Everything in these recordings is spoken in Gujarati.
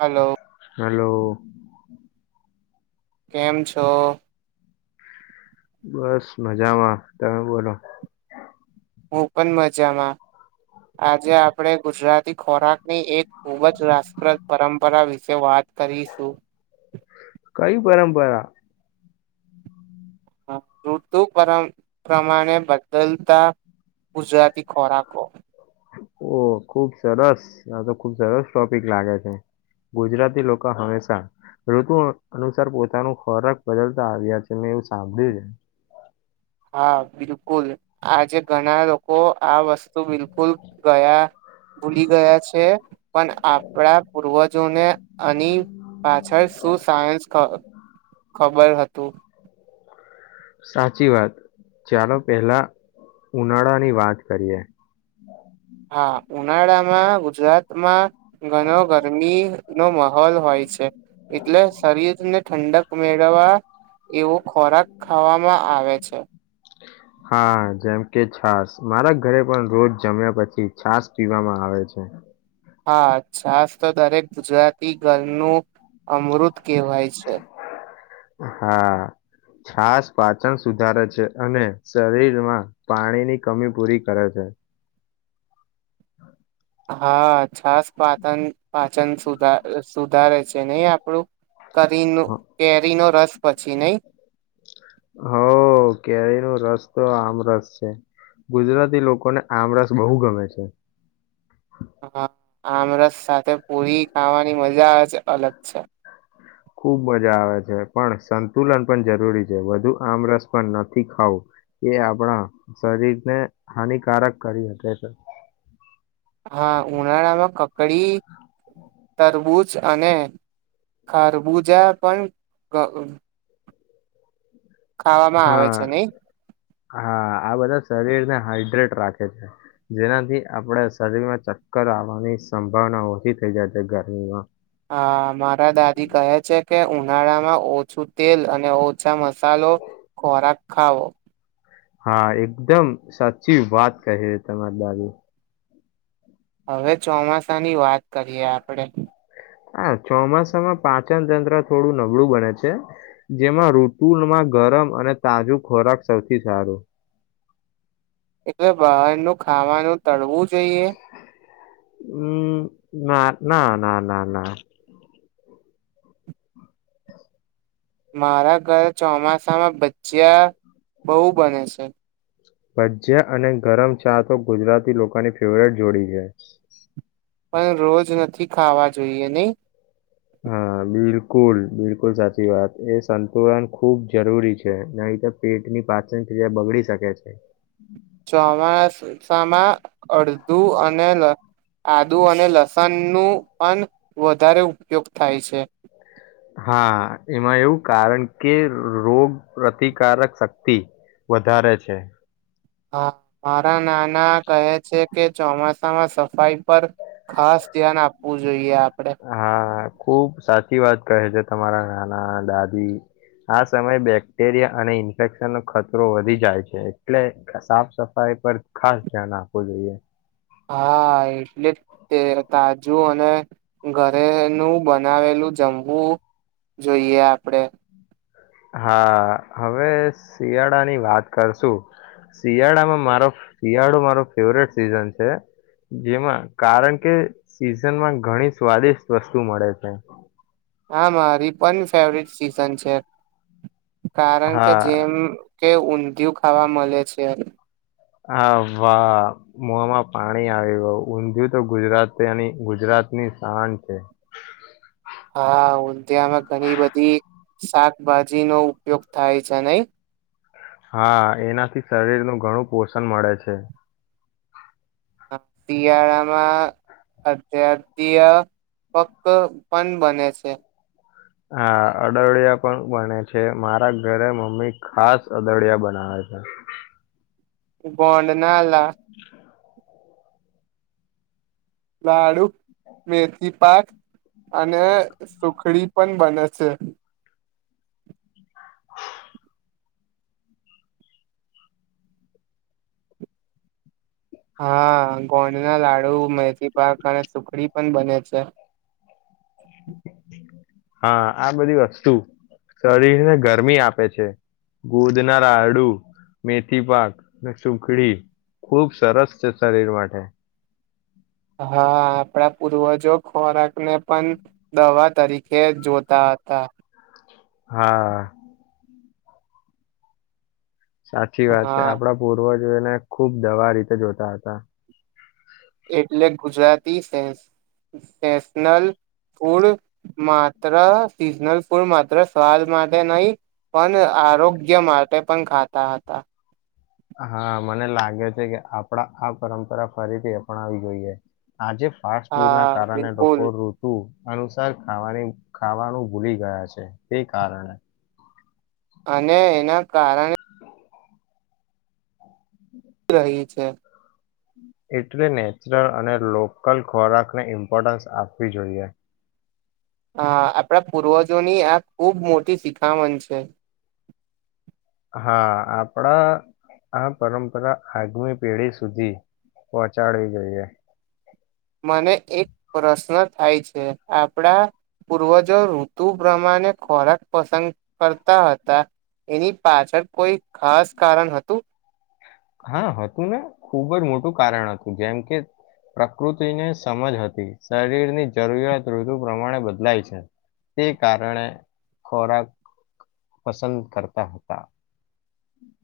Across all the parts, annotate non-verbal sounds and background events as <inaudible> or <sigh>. હલો હલો કેમ છો બસ મજામાં તમે બોલો હું પણ મજામાં આજે આપણે ગુજરાતી ખોરાકની એક ખૂબ જ રાપ્રદ પરંપરા વિશે વાત કરીશું કઈ પરંપરા ઋતુ પર પ્રમાણે બદલતા ગુજરાતી ખોરાકો ઓ ખુબ સરસ આ તો ખુબ સરસ ટોપિક લાગે છે ગુજરાતી લોકો હંમેશા ઋતુ અનુસાર પોતાનું ખોરાક બદલતા આવ્યા છે મેં એવું સાંભળ્યું છે હા બિલકુલ આજે ઘણા લોકો આ વસ્તુ તોું બિલકુલ ગયા ભૂલી ગયા છે પણ આપણા પૂર્વજોને આની પાછળ શું સાયન્સ ખબર હતું સાચી વાત ચાલો પહેલા ઉનાળાની વાત કરીએ હા ઉનાળામાં ગુજરાતમાં ઘણ ગરમી નો માહોલ હોય છે એટલે શરીરને ઠંડક મેળવવા એવો ખોરાક ખાવામાં આવે છે હા જેમ કે છાસ મારા ઘરે પણ રોજ જમ્યા પછી છાસ પીવામાં આવે છે હા છાસ તો દરેક ગુજરાતી ગલનું અમૃત કહેવાય છે હા છાસ પાચન સુધારે છે અને શરીરમાં પાણીની કમી પૂરી કરે છે <inaudible> હા છાસ પાતન પા વચન સુધ સુધારે છે નહી આપણું કરી કેરીનો રસ પછી નહી હ કેરી ન રસ તો આમરસ છે ગુજરાતી લોકોને આમરસ બહુ ગમે છે હ આમરસ સાથે પૂરી ખાવાની મજા જ અલગ છે ખુબ મજા આવે છે પણ સંતુલન પણ જરૂરી છે વધુ આમ રસ પણ નથી ખાવું એ આપણા શરીરને હાનિકારક કરી શકે છે હા ઉનાળામાં કકડી તરબૂજ અને ખરબુજા પણ ખાવામાં આવે હા છે નહી હા આ બધા શરીર ના હાઈડ્રેટ રાખે છે જેનાથી આપણે શરીરમાં ચક્કર આવવાની સંભાવના ઓછી થઈ જાય છે ગરમીમાં હ મારા દાદી કહે છે કે ઉનાળા માં ઓછું તેલ અને ઓછા મસાલો ખોરાક ખાવો હા એકદમ સાચી વાત કહી ર તમારી દાદી હવે ચોમાસાની વાત કરીએ આપણે હા ચોમાસામાં પાચન તંત્ર થોડું નબળું બને છે જેમાં ઋતુમાં ગરમ અને તાજું ખોરાક સૌથી સારું એટલે બહારનુંું ખાવાનું તળવું જ હમ ના ના ના ના ના મારા ઘરે ચોમાસામાં ભચ્ચિયા બહુ બને છે ભજ્યા અને ગરમ ચા તો ગુજરાતી લોકોની ફેવરટ જોડી છે પણ રોજ નથી ખાવા જોઈએ નહી હા બિલકુલ બિલકુલ સાચી વાત એ સંતુલન ખુબ જરૂરી છે નહી તો પેટની પાચન ક્રિયા બગડી શકે છે ચોમાસામાં અડધું અને આદુ અને લસણ નું પણ વધારે ઉપયોગ થાય છે હા એમાં એવું કારણ કે રોગ પ્રતિકારક શક્તિ વધારે છે હા મારા નાના કહે છે કે ચોમાસામાં સફાઈ પર ખાસ ધ્યાન આપવું જોઈએ આપ હા ખુબ સાચી વાત કહે છે તમારા નાના દાદી આ સમયે બેક્ટેરિયા અને ઇન્ફેક્શનનોો ખતરો વધી જાય છે એટલે સાફ સફાઈ પર ખાસ ધ્યાન આપવું જોઈએ હા એટલે તે તાજું અને ઘરેનુંું બનાવેલું જમવું જોઈએ આપડે હા હવે શિયાળાની વાત કરશું શિયાળામાં મારો શિયાળો મારો ફેવરેટ સીઝન છે જેમાં કારણ કે સિઝનમાં ઘણી સ્વાદિષ્ટ વસ્તુ મળે છે હા મારી પણ ફેવરટ સીઝન છે કારણ કે હા જેમ કે ઊંધિયું ખાવા મળે છે હા વાહ મોમાં પાણી આવી ગય ઊંધિય તો ગુજરાતની ગુજરાતની શાન છે હા ંધિયામાં ઘણી બધી શાકભાજી નો ઉપયોગ થાય છે નહી હા એનાથી શરીરનું ઘણું પોષણ મળે છે શિયાળામાં અધ્યાધ્ય પક પણ બને છે હા અદડિયા પણ બને છે મારા ઘરે મમ્મી ખાસ અદડિયા બનાવે છે બોંડનાાલ લાડુ મેથી પાક અને સુખડી પણ બને છે હા કોણ ના લાડુ મેૈથી પાક ણે સુખડી પણ બને છે હા આ બધી વસ્તુ શરીરને ગરમી આપે છે ગોદનારા હડું મેથી પાક સુખડી ખુબ સરસ છે શરીર માટે હા આપણા પૂર્વજો ખોરાક ને પણ દવા તરીકે જોતા હતા હા સાચી વાત છે હા આપડા પૂર્વજ એને ખુબ દવા રીતે જોતા હતા એટલે ગુજરાતી સશનલ ફૂડ માત્ર સિઝનલ ફૂડ માત્ર સ્વાદ માટે નહી પણ આરોગ્ય માટે પણ ખાતા હતા હા મને લાગે છે કે આપડા આ પરંપરા ફરીથી અપનાવી જોઈએ આજે ફાસ્ટ ફૂડ ના હા કારણે બિલકુલ રકોડ ઋતુ અનુસાર ખાવાની ખાવાનું ભૂલી ગયા છે તે કારણે અને એના કારણે રહી છે એટલે નેચરલ અને લોકલ ખોરાકને ઇમ્પોર્ટન્સ આપવી જોઈએ હા આપણા પૂર્વજોની આ ખૂબ મોટી શિખામણ છે હા આપડા આ પરંપરા આગમી પેઢી સુધી પહોંચાડવી જોઈએ મને એક પ્રશ્ન થાય છે આપણા પૂર્વ જો ઋતુ પ્રમાણે ખોરાક પસંદ કરતા હતા એની પાછળ કોઈ ખાસ કારણ હતું હા હતું ને ખૂબ જ મોટું કારણ હતું જેમ કે પ્રકૃતિને સમજ હતી શરીરની જરૂરિયાત ઋતુ પ્રમાણે બદલાય છે તે કારણે ખોરાક પસંદ કરતા હતા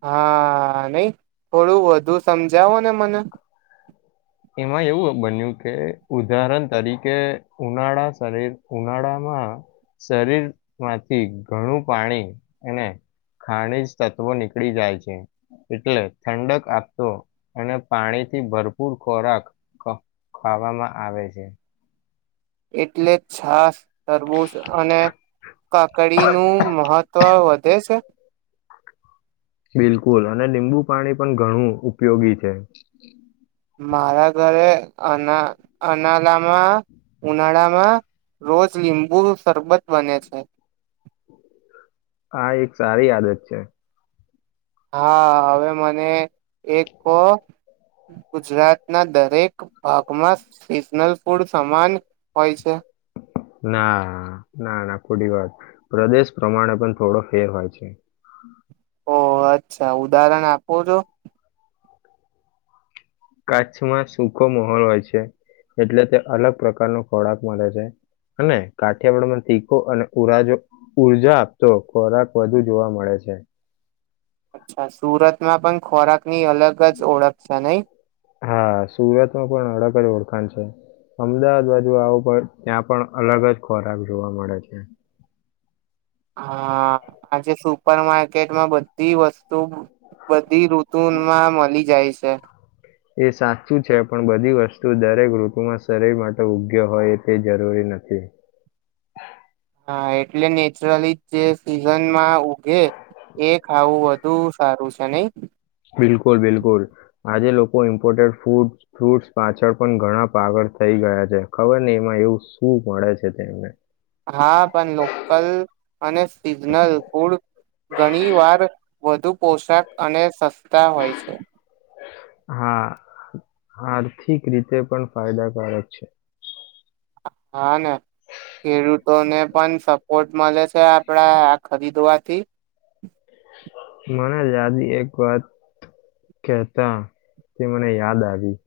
હા નઈ થોડું વધુ સમજાવોને મને એમાં એવું બન્યું કે ઉદાહરણ તરીકે ઉનાળા શરીર ઉનાળામાં શરીરમાંથી ઘણું પાણી અને ખાણીજ તત્વો નીકળી જાય છે એટલે ઠંડક આપતો અને પાણીથી ભરપૂર ખોરાક ખાવામાં આવે છે એટલે છાસ તરબું અને કાકડી નું મહત્વ વધ તે છે બિલકુલ અને લીંબુ પાણી પણ ઘણું ઉપયોગી છે મારા ઘરે અના અનાળામાં ઉનાળામાં રોજ લીંબુ સરબત બને છે હા એક સારી આદત છે હા હવે મને એક ગુજરાત ના દરેક ભાગમાં સીઝનલ ફૂડ સમાન હોય છે ના ના ના ખોટી વાત પ્રદેશ પ્રમાણે પણ થોડો ફેર હોય છે ઓહ અચ્છા ઉદાહરણ આપો છો કચ્છમાં સુૂખો માહોલ હોય છે એટલે તે અલગ પ્રકારનો ખોરાક મળે છે અને કાઠિયાવાડમાં તીખો અને ઉરાજો ઉર્જા આપતો ખોરાક વધુ જોવા મળે છે અચ્છા સુરતમાં પણ ખોરાક ની અલગ જ ઓળખ છે નહી હા સુરત ન પણ અલગ જ ઓળખાણ છે અમદાવાદ બાજુ આવો પ ત્યાં પણ અલગ જ ખોરાક જોવા મળે છે હા આજે સુપર માર્કેટમાં બધી વસ્તુ બધી ઋતુ માં મળી જાય છે સાફ એ સાચું છે પણ બધી વસ્તુ દરેક ઋતુમાં શરીર માટે ઉગ્ય હોય એ તે જરૂરી નથી હા એટલે નેચરલી જે સીઝનમાં ઘે એ ખાવું હતું ધું સારું છે નહી બિલકુલ બિલકુલ આજે લોકો ઇમ્પોર્ટેડ ફૂડ ફ્રૂટ પાછળ પણ ઘણા પાગળ થઇ ગયા છે ખબર ને એમાં એવું શું મળે છે તેમને હા પણ લોકલ અને સીઝનલ ફૂડ ઘણી વાર વધુ પોશાક અને સસ્તા હોય છે હા આર્થિક રીતે પણ ફાયદાકારક છે હા ને ખેડૂતોને પણ સપોર્ટ મળે છે આપડા આ ખરીદવાથી મને ાદી એક વાત કેતા તે મને યાદ આવી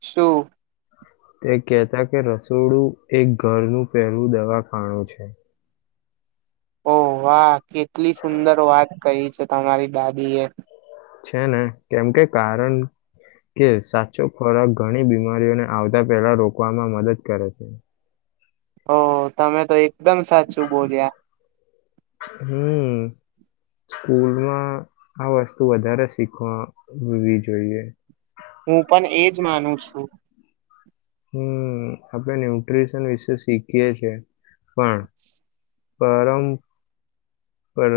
શું તે કેહેતા કે રસોડું એક ઘરનું પહેલું દવાખાનુંું છે ઓહ વાહ કેટલી સુંદર વાત કરી છે તમારી દાદીએ છે ને કેમ કે કારણ કે સાચો ફરક ઘણી બીમારીઓને આવતા પેલા રોકવામાં મદદ કરે છે ઓ તમે તો એકદમ સાચું બોલ્યા હમ સ્કૂલમાં આ વસ્તુ વધારે શીખવાવી જોઈએ હું પણ એજ માનું છું હમ આપડણે ન્યુટ્રીશન વિશે શીખીએી પણણ પરમ પર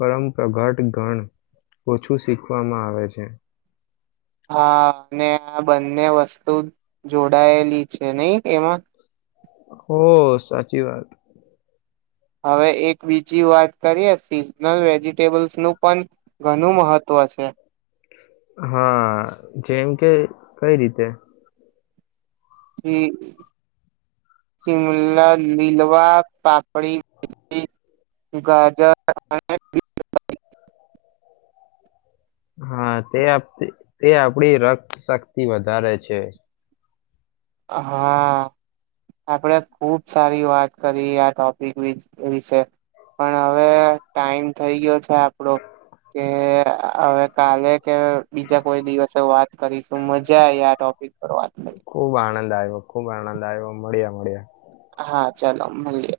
પરમપગટ ગણ ઓછું શીખવામાં આવે છે હા અને આ બંને વસ્તુ જોડાયેલી છે નહી એમાં હો સાચી વાત હવે એક બીજી વાત કરીએ સિઝનલ વેજિટેબલ્સનું પણ ઘણું મહત્ત્વ છે હા જેમ કે કઈ રીતે ચિમલા લીલવા પાપડી ગાજર અને હા તે તે આપડી રક્ત શક્તિ વધારે છે હા આપડે ખુબ સારી વાત કરી આ ટોપિક વિશે પણ હવે ટાઈમ થઈ ગયો છે આપડો કે હવે કાલે કે બીજા કોઈ દિવસે વાત કરીશું મજા આ આ ટોપિક પર વાત કરી ખુબ આનંદ આવ્યો ખુબ આનંદ આવ્યો મળ્યા મળ્યા હા ચાલો મળીએ